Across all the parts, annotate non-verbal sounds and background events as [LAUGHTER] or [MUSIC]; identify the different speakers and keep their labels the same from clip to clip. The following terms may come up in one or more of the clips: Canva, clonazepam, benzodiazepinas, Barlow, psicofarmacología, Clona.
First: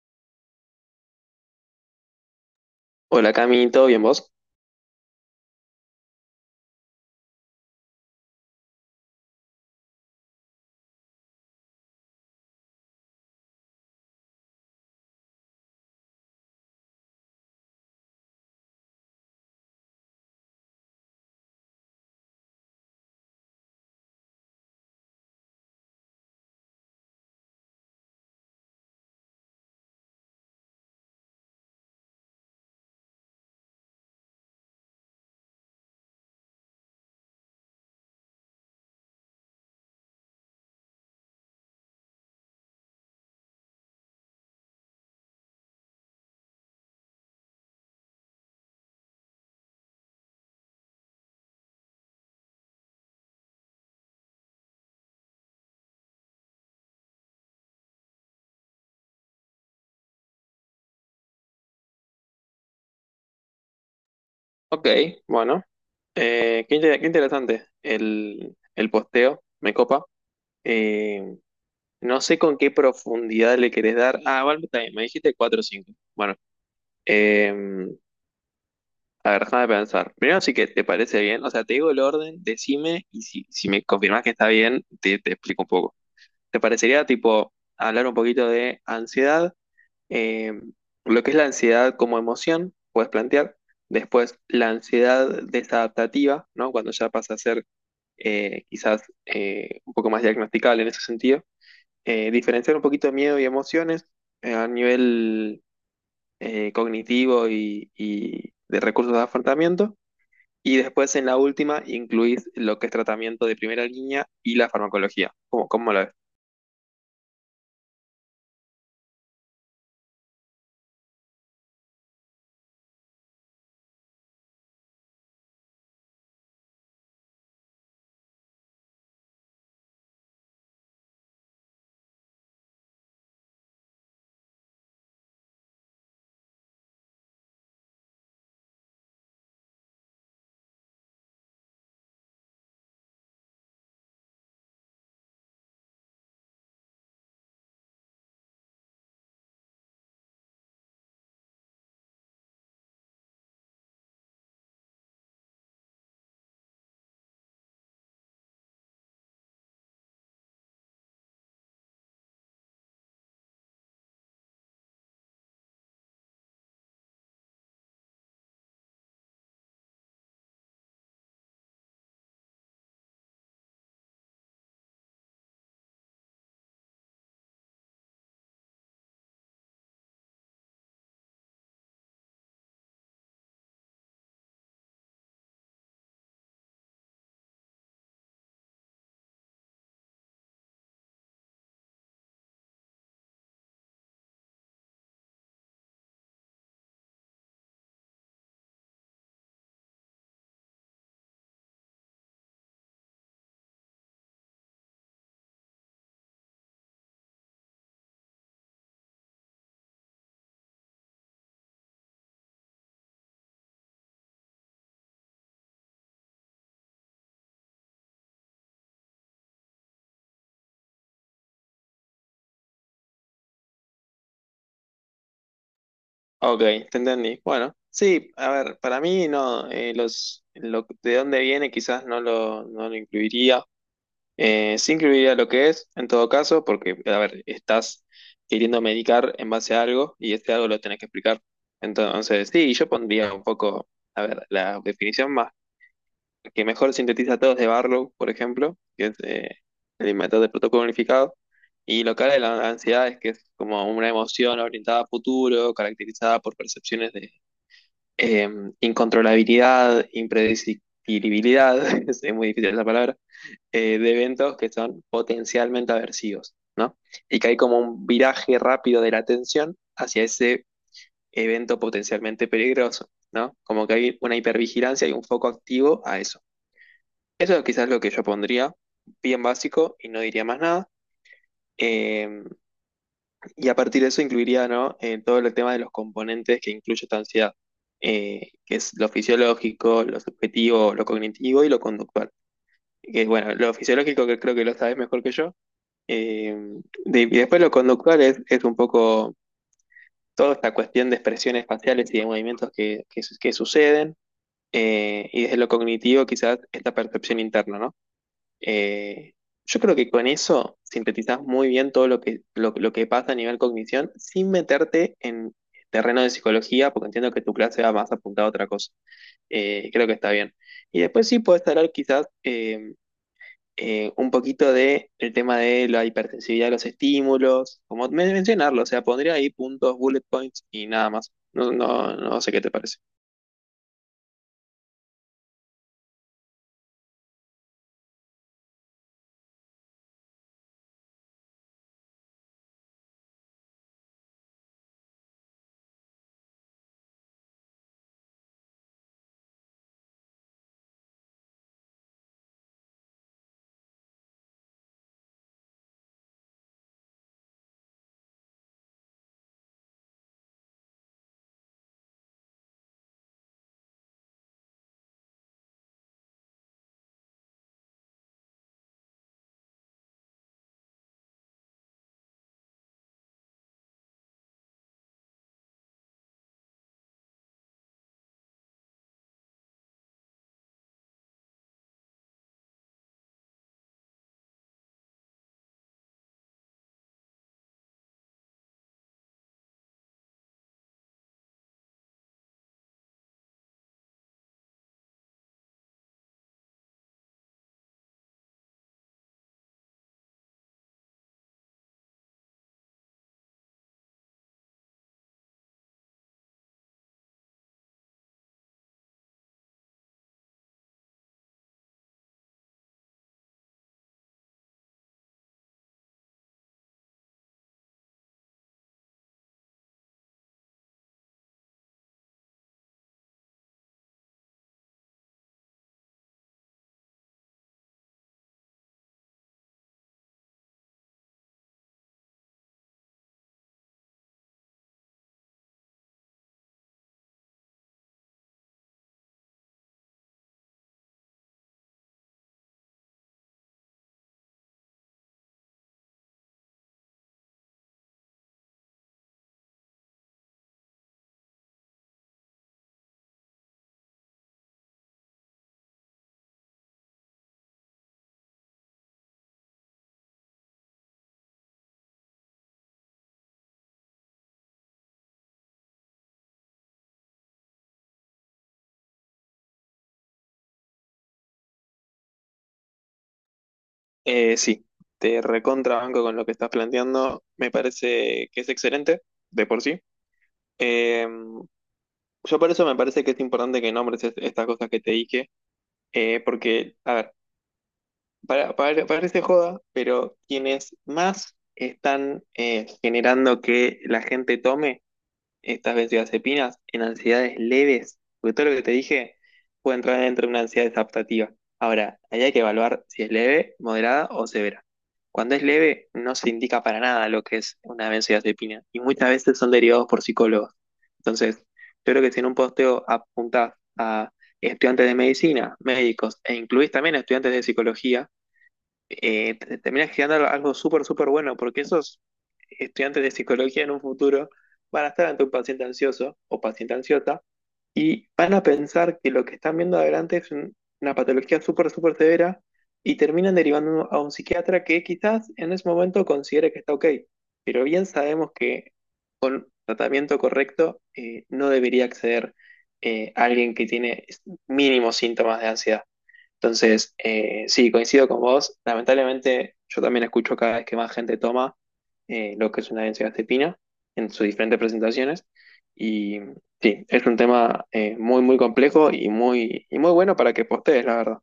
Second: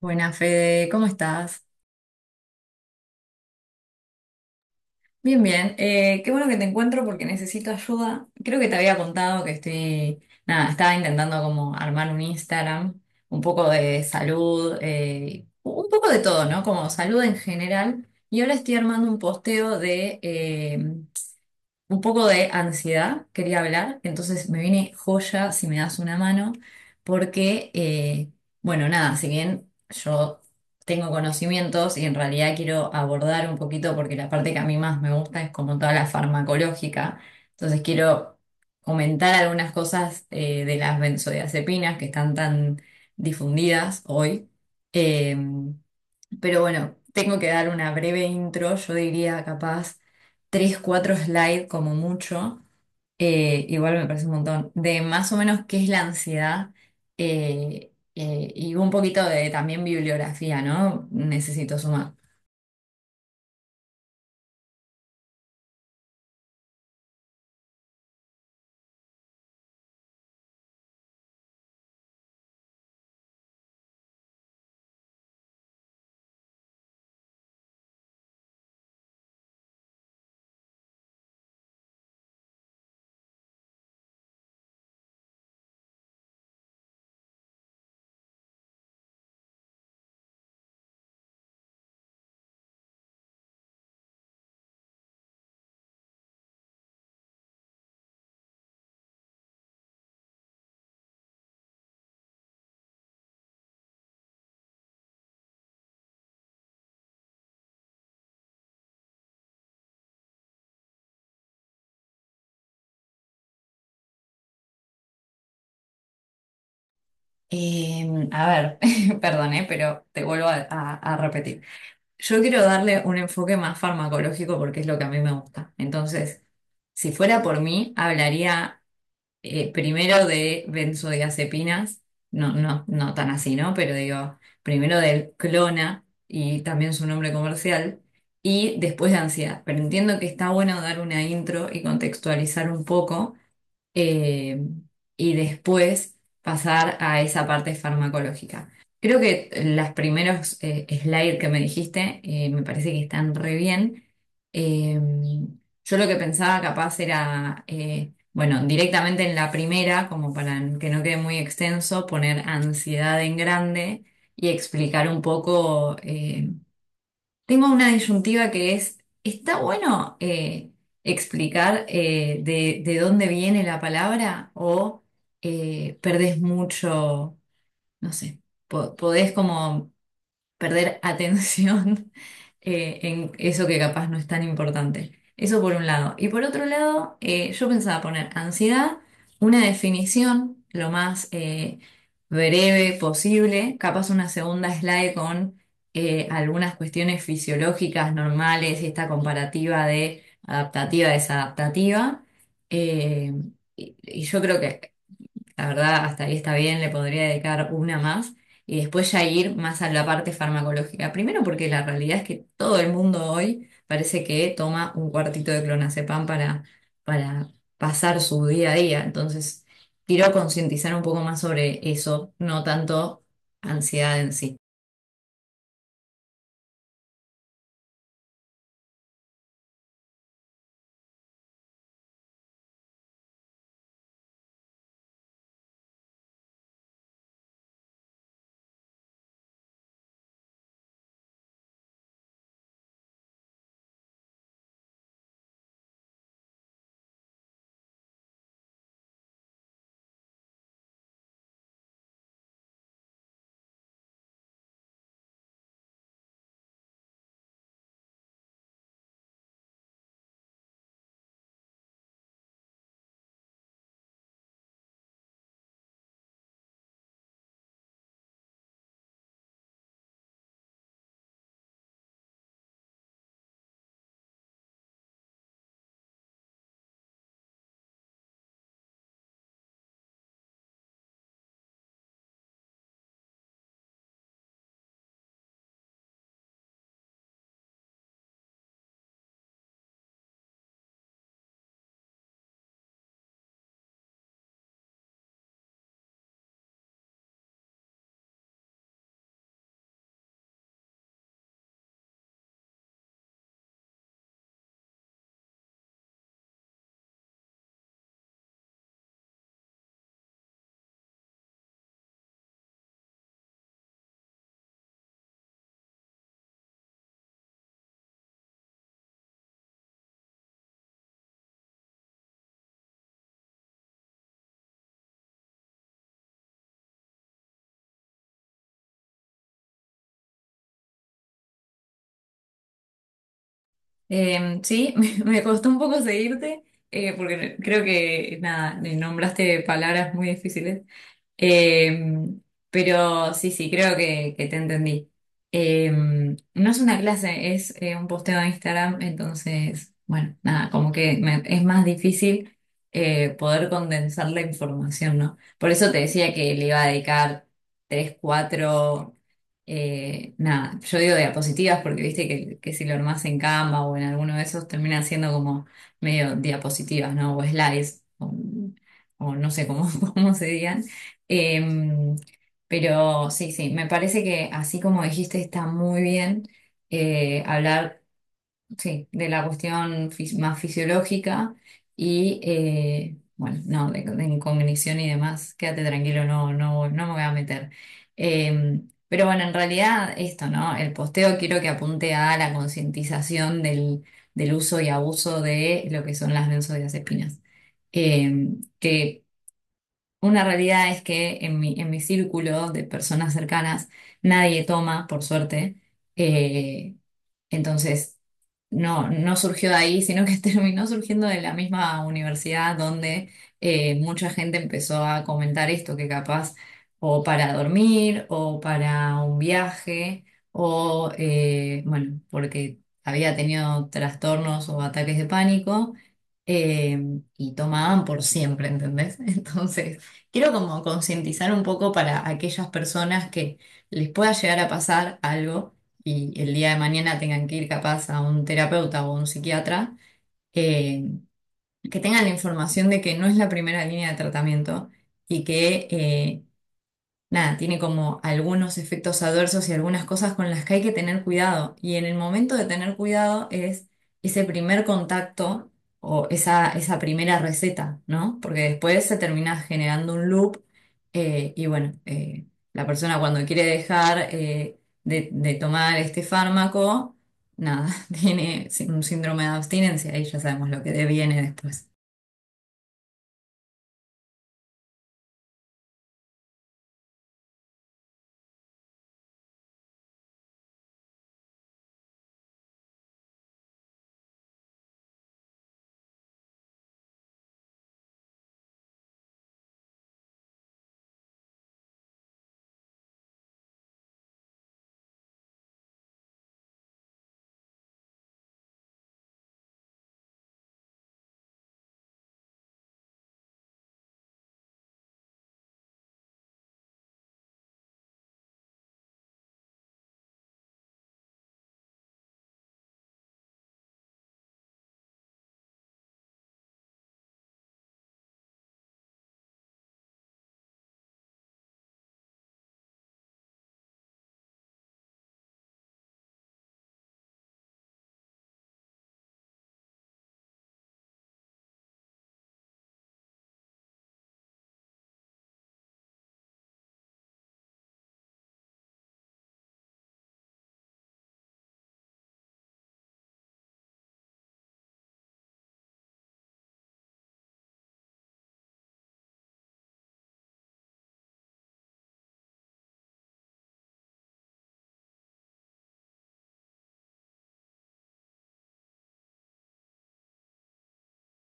Speaker 1: Buenas, Fede, ¿cómo estás?
Speaker 2: Hola Cami, ¿todo bien vos?
Speaker 1: Bien, bien. Qué bueno que te encuentro porque necesito ayuda. Creo que te había contado que estoy, nada, estaba intentando como armar un Instagram, un poco de salud, un poco de todo, ¿no? Como salud en general. Y ahora estoy armando un posteo de, un poco de ansiedad, quería hablar, entonces me viene joya si me das una mano, porque, bueno, nada, si bien yo tengo conocimientos y en realidad quiero abordar un poquito, porque la parte que a mí más me gusta es como toda la farmacológica, entonces quiero comentar algunas cosas de las benzodiazepinas que están tan difundidas hoy. Em, pero bueno, tengo que dar una breve intro, yo diría capaz tres, cuatro slides como mucho, igual me parece un montón, de más o menos qué es la ansiedad y un poquito de también bibliografía, ¿no? Necesito sumar.
Speaker 2: Ok, bueno, qué, qué interesante el posteo, me copa. Eh, no sé con qué profundidad le querés dar. Ah, bueno, está bien, me dijiste 4 o 5. Bueno, eh, a ver, déjame pensar. Primero sí que te parece bien, o sea, te digo el orden, decime y si me confirmás que está bien, te explico un poco. ¿Te parecería tipo hablar un poquito de ansiedad? eh, lo que es la ansiedad como emoción, puedes plantear. Después, la ansiedad desadaptativa, ¿no? Cuando ya pasa a ser quizás un poco más diagnosticable en ese sentido. Diferenciar un poquito de miedo y emociones a nivel cognitivo y de recursos de afrontamiento. Y después, en la última, incluís lo que es tratamiento de primera línea y la farmacología. ¿Cómo, cómo lo ves?
Speaker 1: A ver, [LAUGHS] perdón, pero te vuelvo a repetir. Yo quiero darle un enfoque más farmacológico porque es lo que a mí me gusta. Entonces, si fuera por mí, hablaría primero de benzodiazepinas, no, no, no tan así, ¿no? Pero digo, primero del Clona y también su nombre comercial, y después de ansiedad. Pero entiendo que está bueno dar una intro y contextualizar un poco eh, y después pasar a esa parte farmacológica. Creo que los primeros slides que me dijiste me parece que están re bien. Eh, yo lo que pensaba capaz era, bueno, directamente en la primera, como para que no quede muy extenso, poner ansiedad en grande y explicar un poco. Tengo una disyuntiva que es, ¿está bueno explicar de dónde viene la palabra o perdés mucho, no sé, podés como perder atención [LAUGHS] en eso que capaz no es tan importante. Eso por un lado. Y por otro lado, yo pensaba poner ansiedad, una definición lo más breve posible, capaz una segunda slide con algunas cuestiones fisiológicas normales y esta comparativa de adaptativa, desadaptativa. Eh, y yo creo que la verdad, hasta ahí está bien, le podría dedicar una más y después ya ir más a la parte farmacológica. Primero porque la realidad es que todo el mundo hoy parece que toma un cuartito de clonazepam para pasar su día a día. Entonces, quiero concientizar un poco más sobre eso, no tanto ansiedad en sí.
Speaker 2: Ok, te entendí. Bueno, sí, a ver, para mí no, lo, de dónde viene quizás no no lo incluiría. Sí incluiría lo que es, en todo caso, porque, a ver, estás queriendo medicar en base a algo y este algo lo tenés que explicar. Entonces, sí, yo pondría un poco, a ver, la definición más que mejor sintetiza todo es de Barlow, por ejemplo, que es el inventor del protocolo unificado. Y lo que habla de la ansiedad es que es como una emoción orientada a futuro, caracterizada por percepciones, eh, incontrolabilidad, impredecibilidad, [LAUGHS] es muy difícil esa palabra, de eventos que son potencialmente aversivos, ¿no? Y que hay como un viraje rápido de la atención hacia ese evento potencialmente peligroso, ¿no? Como que hay una hipervigilancia y un foco activo a eso. Eso es quizás lo que yo pondría bien básico y no diría más nada. Eh, y a partir de eso incluiría, ¿no? Todo el tema de los componentes que incluye esta ansiedad, que es lo fisiológico, lo subjetivo, lo cognitivo y lo conductual. Que bueno, lo fisiológico que creo que lo sabes mejor que yo. eh, y después lo conductual es un poco toda esta cuestión de expresiones faciales y de movimientos que suceden. Eh, y desde lo cognitivo quizás esta percepción interna, ¿no? Eh, yo creo que con eso sintetizás muy bien todo lo lo que pasa a nivel cognición sin meterte en terreno de psicología, porque entiendo que tu clase va más apuntada a otra cosa. Creo que está bien. Y después sí puedes hablar quizás un poquito de el tema de la hipersensibilidad de los estímulos, como mencionarlo, o sea, pondría ahí puntos, bullet points y nada más. No, no, no sé qué te parece.
Speaker 1: Sí, [LAUGHS] me costó un poco seguirte porque creo que, nada, nombraste palabras muy difíciles. Eh, pero sí, sí, creo que te entendí. No es una clase, es un posteo de Instagram, entonces, bueno, nada, como que es más difícil poder condensar la información, ¿no? Por eso te decía que le iba a dedicar tres, cuatro, nada, yo digo diapositivas porque viste que si lo armás en Canva o en alguno de esos termina siendo como medio diapositivas, ¿no? O slides, o no sé cómo, [LAUGHS] cómo se digan. Em, pero sí, sí, me parece que así como dijiste, está muy bien hablar, sí, de la cuestión más fisiológica y, bueno, no, de incognición y demás, quédate tranquilo, no, no, no me voy a meter. Pero bueno, en realidad esto, ¿no? El posteo quiero que apunte a la concientización del, del uso y abuso de lo que son las benzodiazepinas. Que una realidad es que en mi círculo de personas cercanas nadie toma, por suerte, eh, entonces, no, no surgió de ahí, sino que [LAUGHS] terminó surgiendo de la misma universidad donde mucha gente empezó a comentar esto, que capaz o para dormir o para un viaje o, bueno, porque había tenido trastornos o ataques de pánico y tomaban por siempre, ¿entendés? [LAUGHS] Entonces, quiero como concientizar un poco para aquellas personas que les pueda llegar a pasar algo y el día de mañana tengan que ir capaz a un terapeuta o a un psiquiatra, eh, que tengan la información de que no es la primera línea de tratamiento y que nada, tiene como algunos efectos adversos y algunas cosas con las que hay que tener cuidado. Y en el momento de tener cuidado es ese primer contacto o esa primera receta, ¿no? Porque después se termina generando un loop y bueno, la persona cuando quiere dejar de tomar este fármaco, nada, [LAUGHS] tiene un síndrome de abstinencia y ya sabemos lo que deviene después.
Speaker 2: Sí, te recontrabanco con lo que estás planteando. Me parece que es excelente de por sí. Eh, yo por eso me parece que es importante que nombres estas cosas que te dije, porque, a ver, parece joda, pero quienes más están generando que la gente tome estas benzodiazepinas en ansiedades leves, porque todo lo que te dije puede entrar dentro de una ansiedad adaptativa. Ahora, ahí hay que evaluar si es leve, moderada o severa. Cuando es leve, no se indica para nada lo que es una benzodiazepina y muchas veces son derivados por psicólogos. Entonces, yo creo que si en un posteo apuntás a estudiantes de medicina, médicos e incluís también a estudiantes de psicología, terminas creando algo súper, súper bueno, porque esos estudiantes de psicología en un futuro van a estar ante un paciente ansioso o paciente ansiosa y van a pensar que lo que están viendo adelante es una patología súper, súper severa y terminan derivando a un psiquiatra que quizás en ese momento considere que está ok, pero bien sabemos que con tratamiento correcto no debería acceder a alguien que tiene mínimos síntomas de ansiedad. Entonces, sí, coincido con vos. Lamentablemente, yo también escucho cada vez que más gente toma lo que es una benzodiazepina en sus diferentes presentaciones. Y sí, es un tema muy, muy complejo y muy bueno para que postees, la verdad.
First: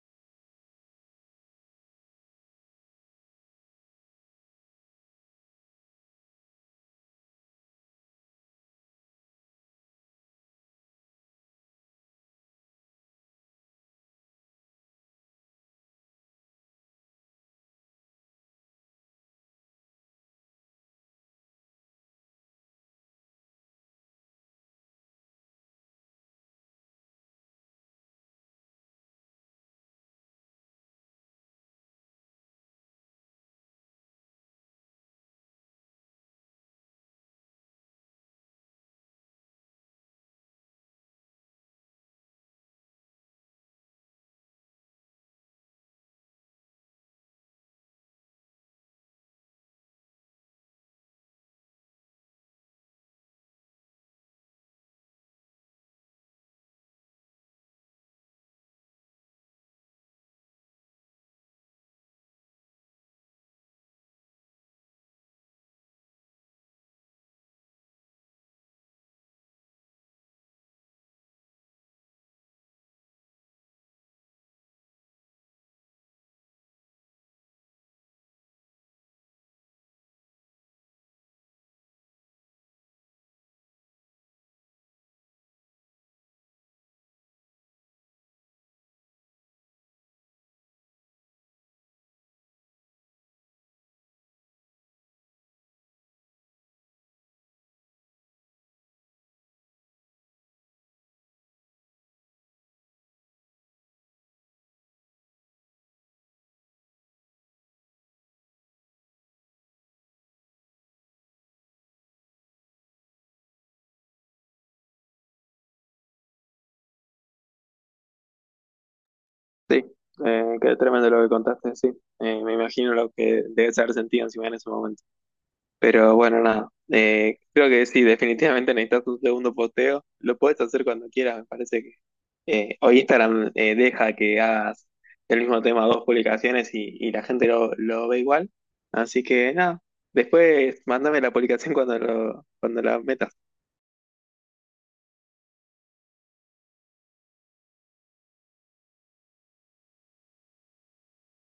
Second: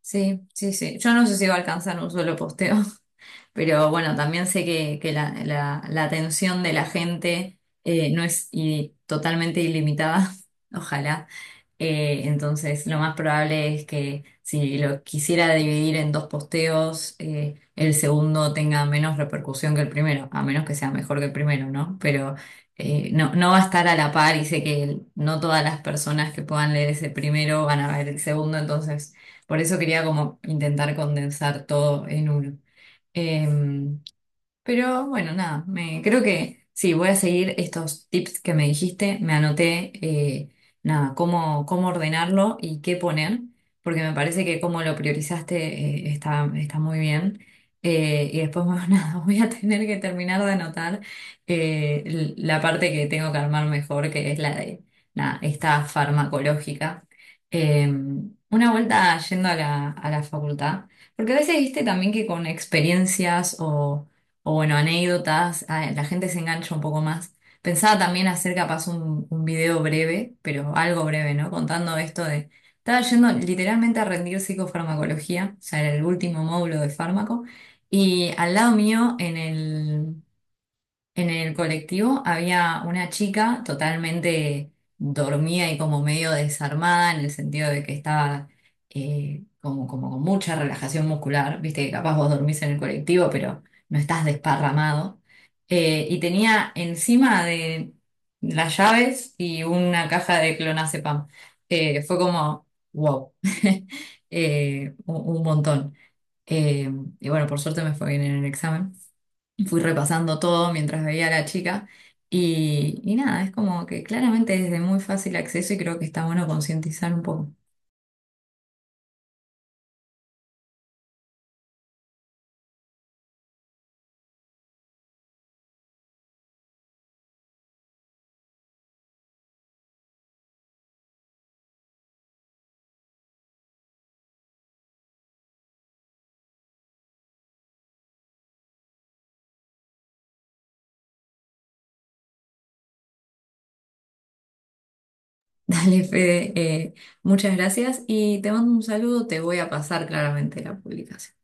Speaker 1: Sí, sí, sí. Yo no sé si va a alcanzar un solo posteo. Pero bueno, también sé que la atención de la gente no es totalmente ilimitada, [LAUGHS] ojalá. Entonces, lo más probable es que si lo quisiera dividir en dos posteos, el segundo tenga menos repercusión que el primero, a menos que sea mejor que el primero, ¿no? Pero no, no va a estar a la par y sé que no todas las personas que puedan leer ese primero van a ver el segundo, entonces por eso quería como intentar condensar todo en uno. Em, pero bueno, nada, me, creo que sí, voy a seguir estos tips que me dijiste, me anoté, nada, cómo, cómo ordenarlo y qué poner, porque me parece que como lo priorizaste, está, está muy bien. Y después, bueno, [LAUGHS] nada, voy a tener que terminar de anotar la parte que tengo que armar mejor, que es la de, nada, esta farmacológica. Eh, una vuelta yendo a la facultad, porque a veces viste también que con experiencias o bueno, anécdotas, ah, la gente se engancha un poco más. Pensaba también hacer capaz un video breve, pero algo breve, ¿no? Contando esto de, estaba yendo literalmente a rendir psicofarmacología, o sea, era el último módulo de fármaco, y al lado mío en el colectivo había una chica totalmente dormida y como medio desarmada en el sentido de que estaba como, como con mucha relajación muscular. Viste que capaz vos dormís en el colectivo, pero no estás desparramado. Y tenía encima de las llaves y una caja de clonazepam. Fue como, wow. [LAUGHS] Un montón. Eh, y bueno, por suerte me fue bien en el examen. Fui repasando todo mientras veía a la chica y nada, es como que claramente es de muy fácil acceso y creo que está bueno concientizar un poco.
Speaker 2: Sí, qué tremendo lo que contaste, sí. Me imagino lo que debes haber sentido encima en ese momento. Pero bueno, nada. Creo que sí, definitivamente necesitas un segundo posteo. Lo puedes hacer cuando quieras, me parece. Hoy Instagram deja que hagas el mismo tema, dos publicaciones y la gente lo ve igual. Así que nada, después mándame la publicación cuando, lo, cuando la metas.
Speaker 1: [LAUGHS] Dale, Fede, muchas gracias y te mando un saludo, te voy a pasar claramente la publicación.